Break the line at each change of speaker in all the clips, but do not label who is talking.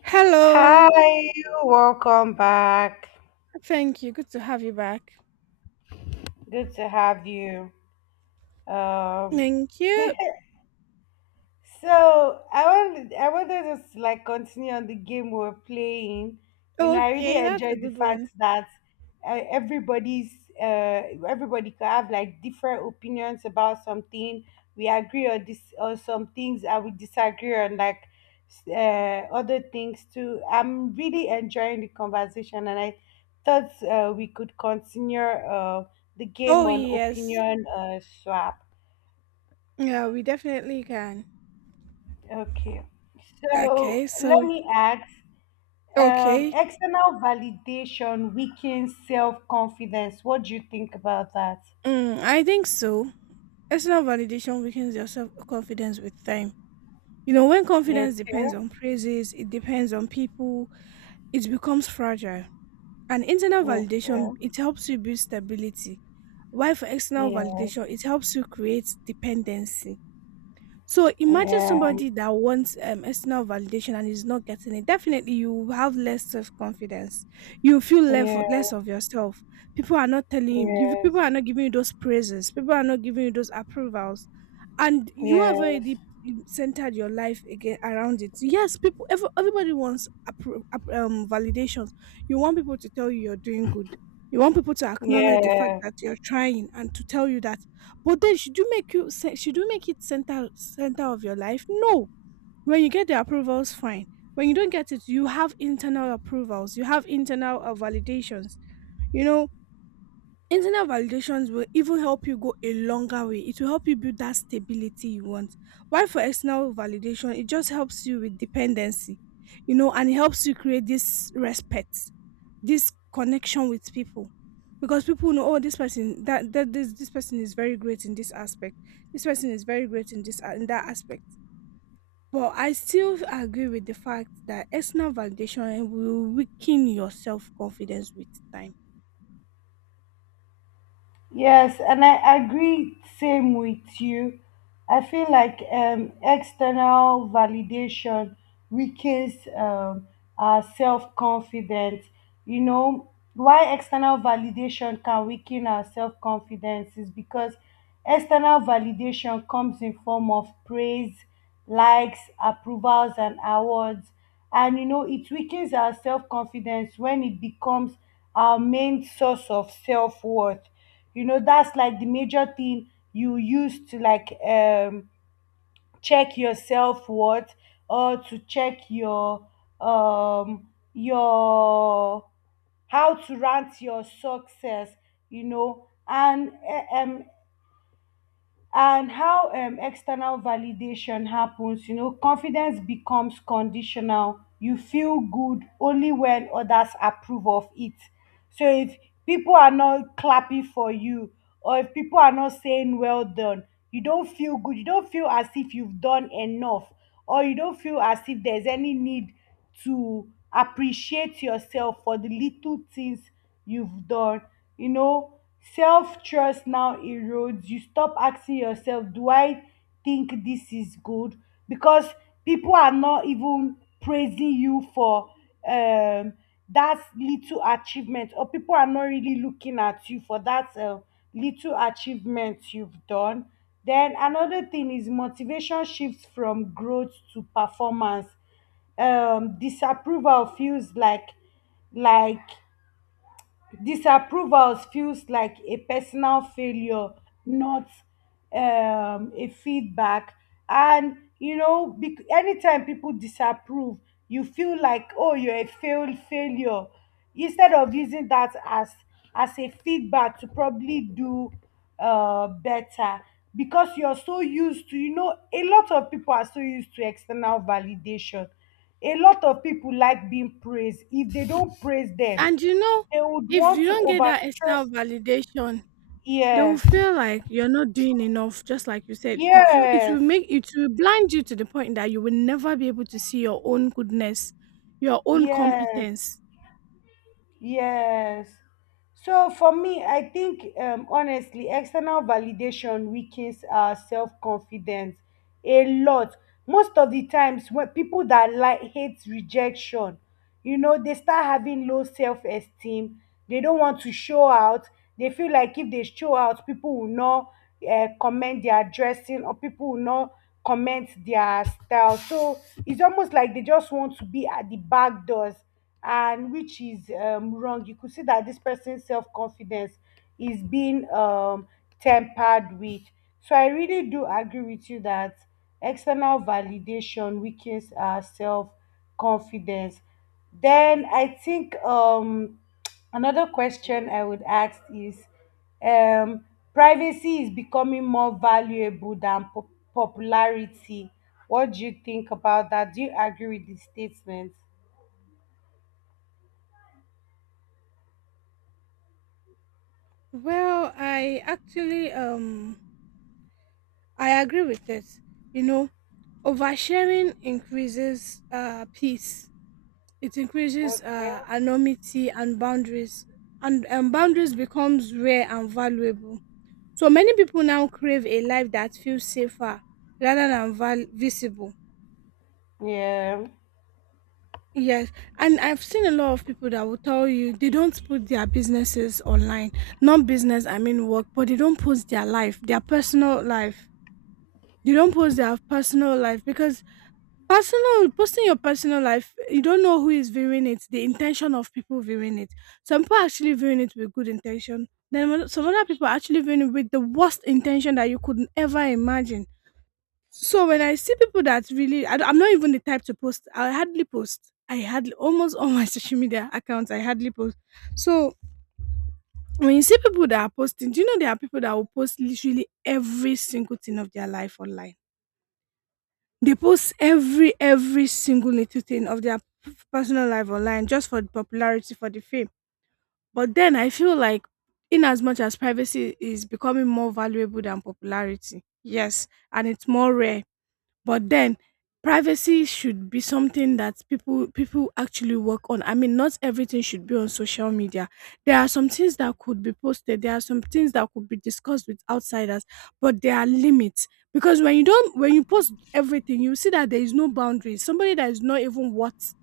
Hello.
Hi, welcome back.
Thank you. Good to have you back.
Good to have you. Um,
Thank you.
So I wanted us to like continue on the game we were playing. You know, I really
Okay, that's a
enjoyed the
good
fact
one.
that uh, everybody's everybody could have like different opinions about something. We agree on this on some things, and we disagree on like other things too. I'm really enjoying the conversation, and I thought we could continue the
Oh,
game on
yes.
opinion swap.
Yeah, we definitely can.
Okay, so
Okay,
let
so,
me ask,
okay.
external validation weakens self-confidence. What do you think about that?
Mm, I think so. External validation weakens your self confidence with time. You know, when confidence depends
Okay,
on praises, it depends on people, it becomes fragile. And internal
okay,
validation, it helps you build stability. While for external
yeah,
validation, it helps you create dependency. So imagine
yeah,
somebody that wants external validation and is not getting it. Definitely, you will have less self confidence. You feel less
yeah,
less of yourself. People are not telling you.
yes,
People are not giving you those praises. People are not giving you those approvals, and you have
yes,
already
yes,
centered your life again around it. Yes, people. Everybody wants validations. You want people to tell you you're doing good. You want people to acknowledge the fact
yes.
that you're trying and to tell you that, but then should you make it center of your life? No. When you get the approvals, fine. When you don't get it, you have internal approvals. You have internal validations. You know, internal validations will even help you go a longer way. It will help you build that stability you want. Why for external validation, it just helps you with dependency, you know, and it helps you create this respect, this connection with people. Because people know, oh, this person that this person is very great in this aspect. This person is very great in this in that aspect. But I still agree with the fact that external validation will weaken your self confidence with time.
Yes, and I agree same with you. I feel like external validation weakens, our self-confidence. You know, why external validation can weaken our self-confidence is because external validation comes in form of praise, likes, approvals, and awards. And you know, it weakens our self-confidence when it becomes our main source of self-worth. You know, that's like the major thing you use to like check your self worth, or to check um your how to rank your success. You know, and how external validation happens. You know, confidence becomes conditional. You feel good only when others approve of it. So if people are not clapping for you, or if people are not saying well done, you don't feel good. You don't feel as if you've done enough, or you don't feel as if there's any need to appreciate yourself for the little things you've done. You know, self trust now erodes. You stop asking yourself, do I think this is good? Because people are not even praising you for um that little achievement, or people are not really looking at you for that little achievement you've done. Then another thing is motivation shifts from growth to performance. Disapproval feels like Disapproval feels like a personal failure, not a feedback. And you know, anytime people disapprove, you feel like, oh, you're a failed failure. Instead of using that as a feedback to probably do better, because you're so used to, you know, a lot of people are so used to external validation. A lot of people like being praised. If they don't praise them,
And you know,
they would
if
want
you
to
don't get that external
overstress.
validation, they will
Yes,
feel like you're not doing enough. Just like you said, it will
yes,
make it will blind you to the point that you will never be able to see your own goodness, your own
yes.
competence.
Yes. So for me, I think, honestly, external validation weakens our self confidence a lot. Most of the times, when people that like hate rejection, you know, they start having low self esteem. They don't want to show out. They feel like if they show out, people will not comment their dressing, or people will not comment their style. So it's almost like they just want to be at the back doors, and which is, wrong. You could see that this person's self confidence is being, tempered with. So I really do agree with you that external validation weakens our self confidence. Then I think, another question I would ask is, um, privacy is becoming more valuable than popularity. What do you think about that? Do you agree with this statement?
Well, I actually I agree with this. You know, oversharing increases peace. It increases
Okay.
anonymity and boundaries, and boundaries becomes rare and valuable. So many people now crave a life that feels safer rather than visible.
Yeah.
Yes, and I've seen a lot of people that will tell you they don't put their businesses online. Not business, I mean work, but they don't post their life, their personal life. They don't post their personal life because personal posting your personal life, you don't know who is viewing it, the intention of people viewing it. Some people actually viewing it with good intention. Then some other people actually viewing it with the worst intention that you could ever imagine. So when I see people that really, I am not even the type to post. I hardly post. I hardly almost all my social media accounts. I hardly post. So when you see people that are posting, do you know there are people that will post literally every single thing of their life online? They post every single little thing of their personal life online just for the popularity, for the fame. But then I feel like, in as much as privacy is becoming more valuable than popularity, yes, and it's more rare. But then privacy should be something that people actually work on. I mean, not everything should be on social media. There are some things that could be posted, there are some things that could be discussed with outsiders, but there are limits. Because when you don't when you post everything, you see that there is no boundaries. Somebody that is not even worth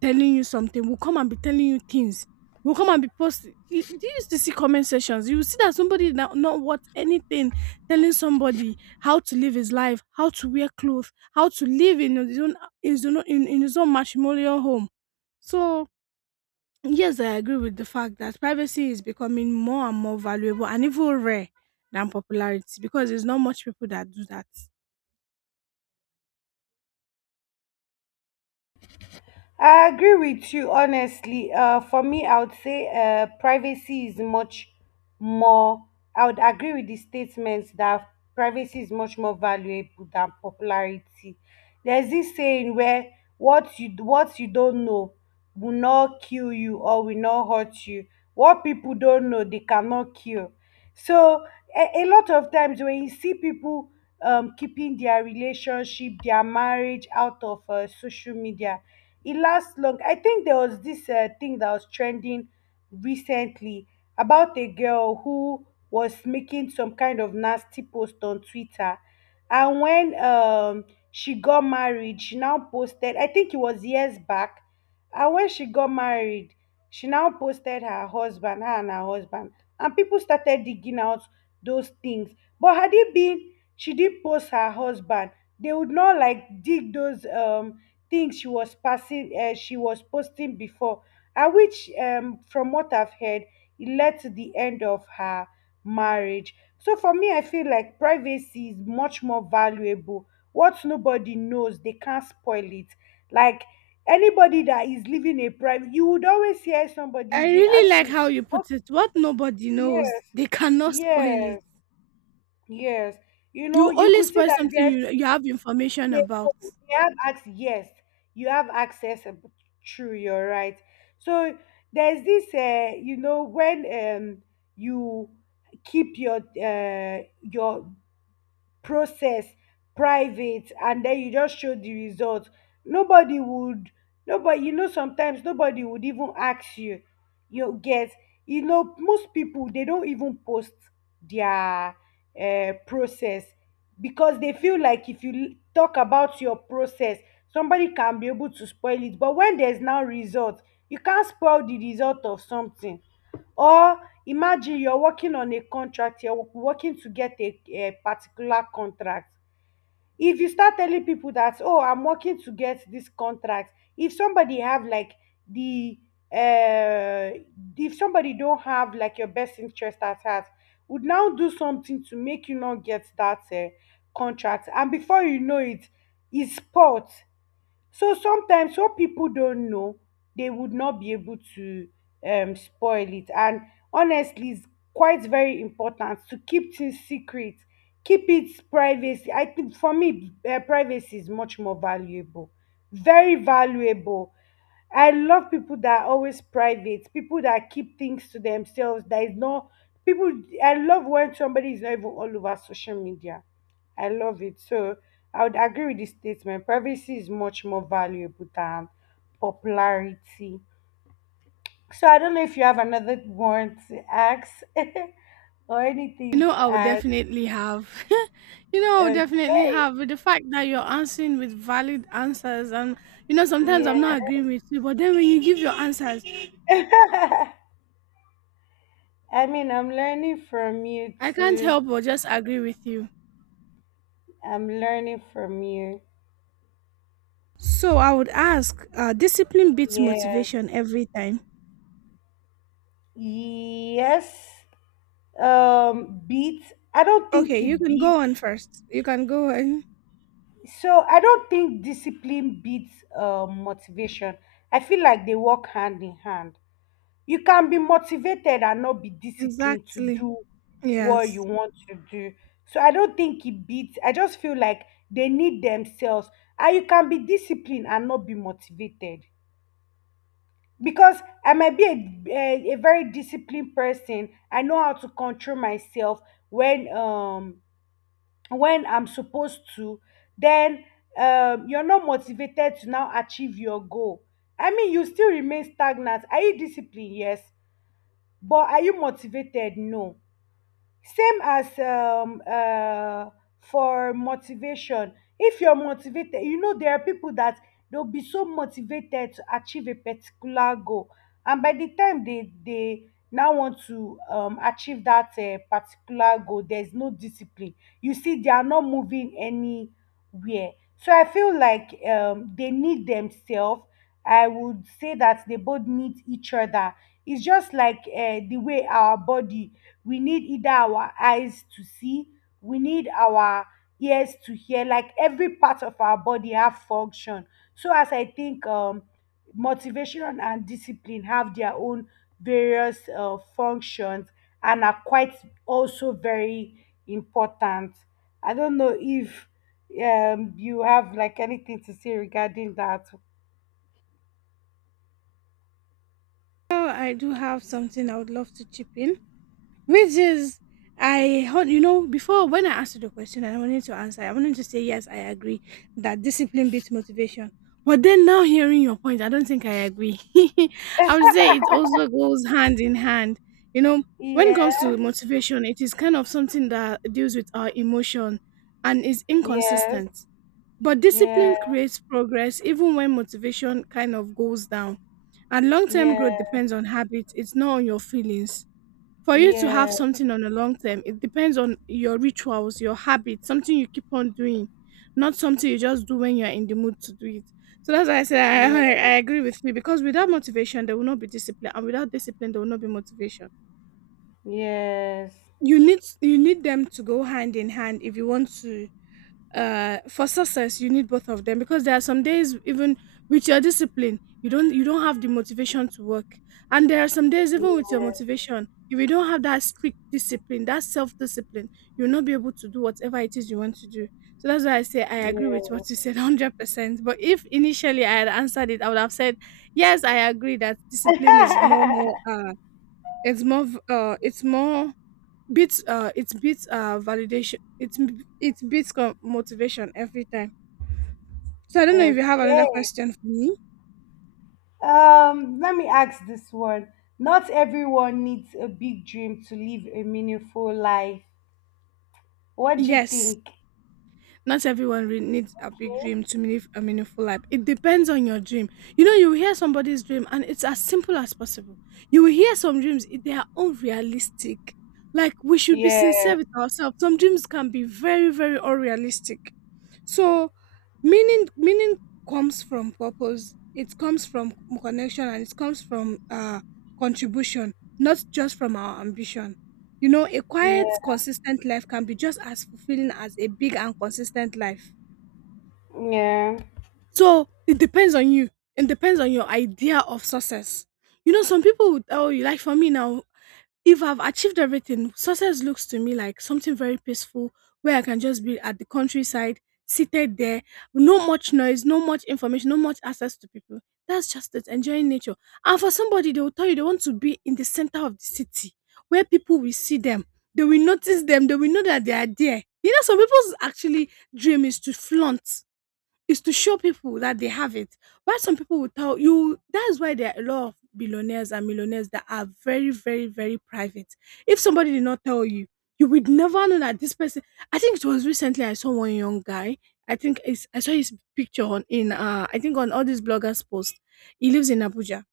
telling you something will come and be telling you things. Will come and be posting. You, do you used to see comment sections? You will see that somebody not worth anything telling somebody how to live his life, how to wear clothes, how to live in his own, his own in his own matrimonial home. So yes, I agree with the fact that privacy is becoming more and more valuable and even rare than popularity because there's not much people that do that.
I agree with you, honestly. For me, I would say privacy is much more, I would agree with the statements that privacy is much more valuable than popularity. There's this saying where what you don't know will not kill you or will not hurt you. What people don't know, they cannot kill. So a lot of times when you see people keeping their relationship, their marriage out of social media, it lasts long. I think there was this thing that was trending recently about a girl who was making some kind of nasty post on Twitter. And when, she got married, she now posted, I think it was years back. And when she got married, she now posted her husband, her and her husband. And people started digging out those things. But had it been she did post her husband, they would not like dig those things she was passing she was posting before, and which, from what I've heard, it led to the end of her marriage. So for me, I feel like privacy is much more valuable. What nobody knows, they can't spoil it. Like, anybody that is living a private, you would always hear somebody,
I
if they
really
ask
like
you
how you
what.
put it. What nobody knows,
Yes,
they cannot spoil it.
yes, yes. You know,
You
you
only
could see
spoil
that there
something
are,
you have information
they know.
about.
They have access. Yes, you have access. True, you're right. So there's this, you know, when, you keep your process private, and then you just show the result. Nobody would, nobody, you know, sometimes nobody would even ask you. You get. You know, most people, they don't even post their process, because they feel like if you talk about your process, somebody can be able to spoil it. But when there's now result, you can't spoil the result of something. Or imagine you're working on a contract, you're working to get a particular contract. If you start telling people that, oh, I'm working to get this contract, if somebody have like the uh if somebody don't have like your best interest at heart, would now do something to make you not get that contract, and before you know it, it's spot. So sometimes what people don't know, they would not be able to spoil it. And honestly, it's quite very important to keep things secret, keep it privacy. I think for me, privacy is much more valuable, very valuable. I love people that are always private, people that keep things to themselves. That is not people. I love when somebody is not even all over social media. I love it. So I would agree with this statement. Privacy is much more valuable than popularity. So I don't know if you have another one to ask, or
You know,
anything to
I would
add.
definitely have. You know, I would definitely
Okay.
have. With the fact that you're answering with valid answers, and you know, sometimes
Yeah.
I'm not agreeing with you, but then when you give your answers,
I mean, I'm learning from you
I can't
too.
help but just agree with you.
I'm learning from you.
So I would ask, discipline beats
Yeah.
motivation every time.
Yes. Beat. I don't
Okay,
think
you
it
can
beat.
go on first. You can go on.
So I don't think discipline beats motivation. I feel like they work hand in hand. You can be motivated and not be disciplined to
Exactly.
do what you
Yes.
want to do. So I don't think it beats. I just feel like they need themselves. And you can be disciplined and not be motivated. Because I might be a very disciplined person. I know how to control myself when, when I'm supposed to. Then, you're not motivated to now achieve your goal, I mean you still remain stagnant. Are you disciplined? Yes. But are you motivated? No. Same as, for motivation, if you're motivated, you know there are people that they'll be so motivated to achieve a particular goal, and by the time they now want to achieve that particular goal, there's no discipline, you see they are not moving anywhere. So I feel like, they need themselves. I would say that they both need each other. It's just like, the way our body, we need either our eyes to see, we need our ears to hear, like every part of our body have function. So as I think, motivation and discipline have their own various functions, and are quite also very important. I don't know if you have like anything to say regarding that.
Oh, I do have something I would love to chip in. Which is, you know, before when I asked you the question and I wanted to answer, I wanted to say, yes, I agree that discipline beats motivation. But then now hearing your point, I don't think I agree. I would say it also goes hand in hand. You know, when it comes
Yeah,
to motivation, it is kind of something that deals with our emotion and is
yes,
inconsistent. But
yeah,
discipline creates progress even when motivation kind of goes down. And long term growth
yeah,
depends on habits, it's not on your feelings. For you to have
yeah,
something on a long term, it depends on your rituals, your habits, something you keep on doing, not something you just do when you're in the mood to do it. So that's why I say I
yeah,
agree with you, because without motivation, there will not be discipline, and without discipline, there will not be motivation.
yes,
You need them to go hand in hand if you want to, for success you need both of them, because there are some days even with your discipline you don't have the motivation to work, and there are some days even with your
yes.
motivation, if you don't have that strict discipline, that self-discipline, you'll not be able to do whatever it is you want to do. So that's why I say I agree with
Yeah.
what you said 100%. But if initially I had answered it, I would have said yes, I agree that discipline is more, it's more, it's more, beats, it beats, validation, it beats, motivation every time. So I don't know if you have another
Okay.
question for me.
Let me ask this one. Not everyone needs a big dream to live a meaningful life. What do you
Yes,
think?
not everyone re- needs a big dream to live a meaningful life. It depends on your dream. You know, you will hear somebody's dream and it's as simple as possible. You will hear some dreams, they are unrealistic. Like, we should be sincere
Yes.
with ourselves. Some dreams can be very, very unrealistic. So, meaning comes from purpose, it comes from connection, and it comes from contribution, not just from our ambition. You know, a quiet,
Yeah.
consistent life can be just as fulfilling as a big and consistent life.
Yeah.
So it depends on you. It depends on your idea of success. You know, some people will tell you, like for me now, if I've achieved everything, success looks to me like something very peaceful where I can just be at the countryside, seated there, no much noise, no much information, no much access to people. That's just it, enjoying nature. And for somebody, they will tell you they want to be in the center of the city where people will see them, they will notice them, they will know that they are there. You know, some people's actually dream is to flaunt, is to show people that they have it. Why some people will tell you that's why there are a lot of billionaires and millionaires that are very, very, very private. If somebody did not tell you, you would never know that this person. I think it was recently I saw one young guy. I think it's, I saw his picture on in I think on all these bloggers posts. He lives in Abuja,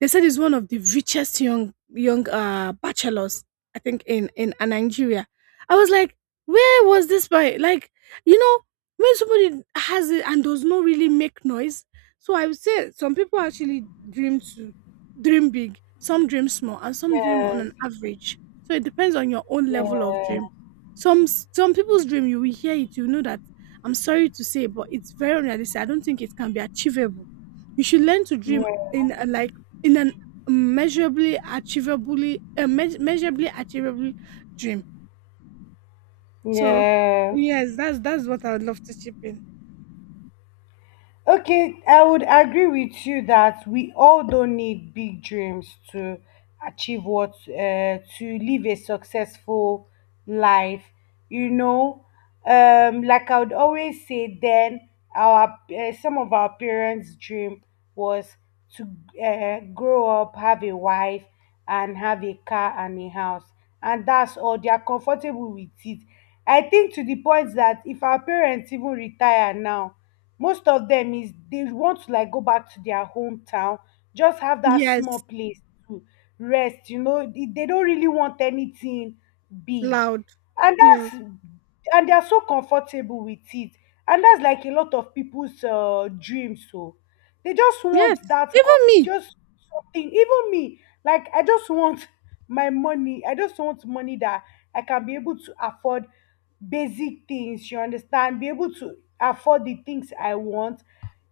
they said he's one of the richest young bachelors, I think in Nigeria. I was like, where was this by? Like, you know, when somebody has it and does not really make noise. So I would say some people actually dream to dream big, some dream small, and some dream on
Yes.
an average. So it depends on your own level of
Yeah.
dream. Some people's dream, you will hear it, you know that, I'm sorry to say, but it's very unrealistic. I don't think it can be achievable. You should learn to dream
Yeah.
in like, in an, measurably achievably, measurably achievable dream. So
Yeah.
yes, that's what I would love to chip in.
Okay, I would agree with you that we all don't need big dreams to achieve what to live a successful life. You know, like I would always say, then our some of our parents' dream was to grow up, have a wife, and have a car and a house, and that's all. They are comfortable with it. I think to the point that if our parents even retire now, most of them is they want to like go back to their hometown, just have that
Yes,
small place to rest. You know, they don't really want anything big,
loud.
and
Yes,
that's, and they are so comfortable with it. And that's like a lot of people's dreams. So they just
yes,
want that cup,
even me.
just something. Even me, like I just want my money. I just want money that I can be able to afford basic things. You understand? Be able to afford the things I want.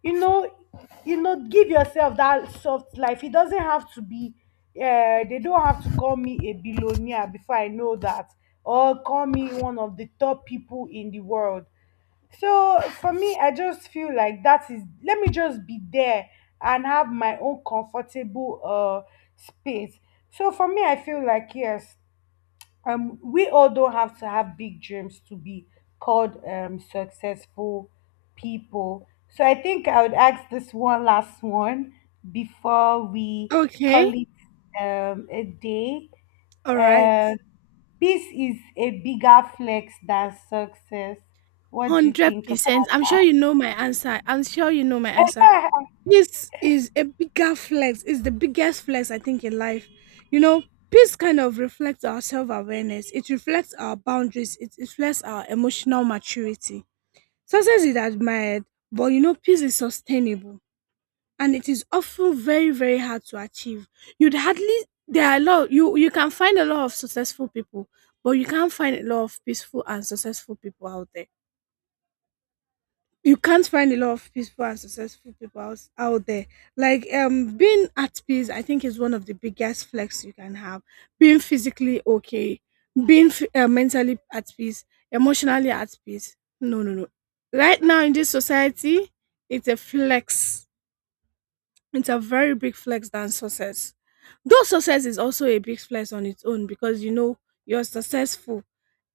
You know, you know, give yourself that soft life. It doesn't have to be. They don't have to call me a billionaire before I know that, or call me one of the top people in the world. So for me, I just feel like that is, let me just be there and have my own comfortable space. So for me, I feel like yes, we all don't have to have big dreams to be called successful people. So I think I would ask this one last one before we
Okay,
call it a day.
all right.
Um, Peace is a bigger flex than success. What do you think
100%, I'm sure
about
you know my answer, I'm sure you know my answer.
that?
This is a bigger flex, it's the biggest flex I think in life. You know, peace kind of reflects our self-awareness, it reflects our boundaries, it reflects our emotional maturity. Success is admired, but you know, peace is sustainable and it is often very, very hard to achieve. You'd hardly there are a lot, you can find a lot of successful people, but you can't find a lot of peaceful and successful people out there, you can't find a lot of peaceful and successful people out there. Like, um, being at peace, I think is one of the biggest flex you can have. Being physically okay, being mentally at peace, emotionally at peace. No, no, no. Right now in this society, it's a flex, it's a very big flex than success. Though success is also a big flex on its own, because you know, you're successful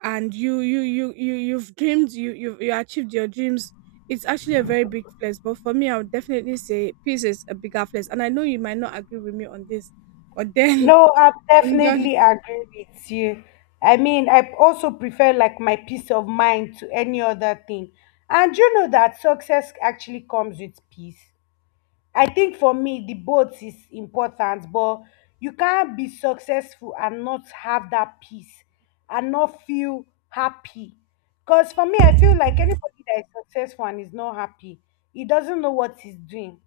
and you've dreamed, you achieved your dreams. It's actually a very big flex. But for me, I would definitely say peace is a bigger flex. And I know you might not agree with me on this, but then
No, I
I'm done.
definitely agree with you. I mean, I also prefer like my peace of mind to any other thing. And you know that success actually comes with peace. I think for me, the both is important, but you can't be successful and not have that peace and not feel happy. Because for me, I feel like anybody that is successful and is not happy, he doesn't know what he's doing.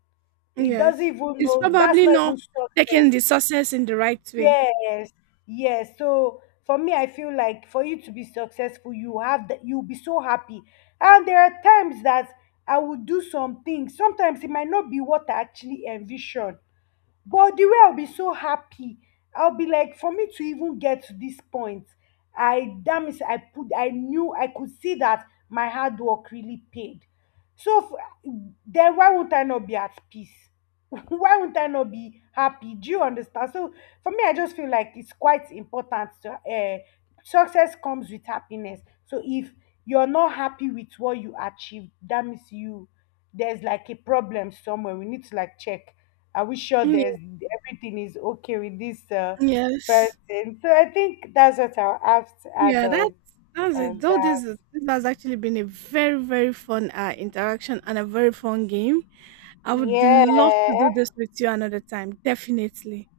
He doesn't
Yes.
even
It's
know that's
probably
not even
not taking
success.
the success in the right way.
Yes, yes. So for me, I feel like for you to be successful, you have that you'll be so happy. And there are times that I would do some things. Sometimes it might not be what I actually envisioned. But the way I'll be so happy, I'll be like, for me to even get to this point, I damn it, I put, I knew, I could see that my hard work really paid. So f- then why won't I not be at peace? Why won't I not be happy? Do you understand? So for me, I just feel like it's quite important to, success comes with happiness. So if you're not happy with what you achieved, that means you there's like a problem somewhere. We need to like check. Are we sure
Mm,
there's everything is okay with this
yes.
person? So I think that's what I'll have to add
Yeah, that's
on,
it.
on
Though
that.
this is- this has actually been a very very fun interaction and a very fun game. I would love to do
Yeah,
this with you another time, definitely.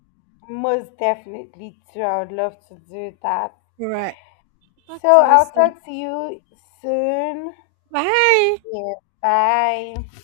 most definitely too. I would love to do that.
All right. Talk
So
to you
I'll
soon.
talk to you soon.
Bye.
Yeah, bye.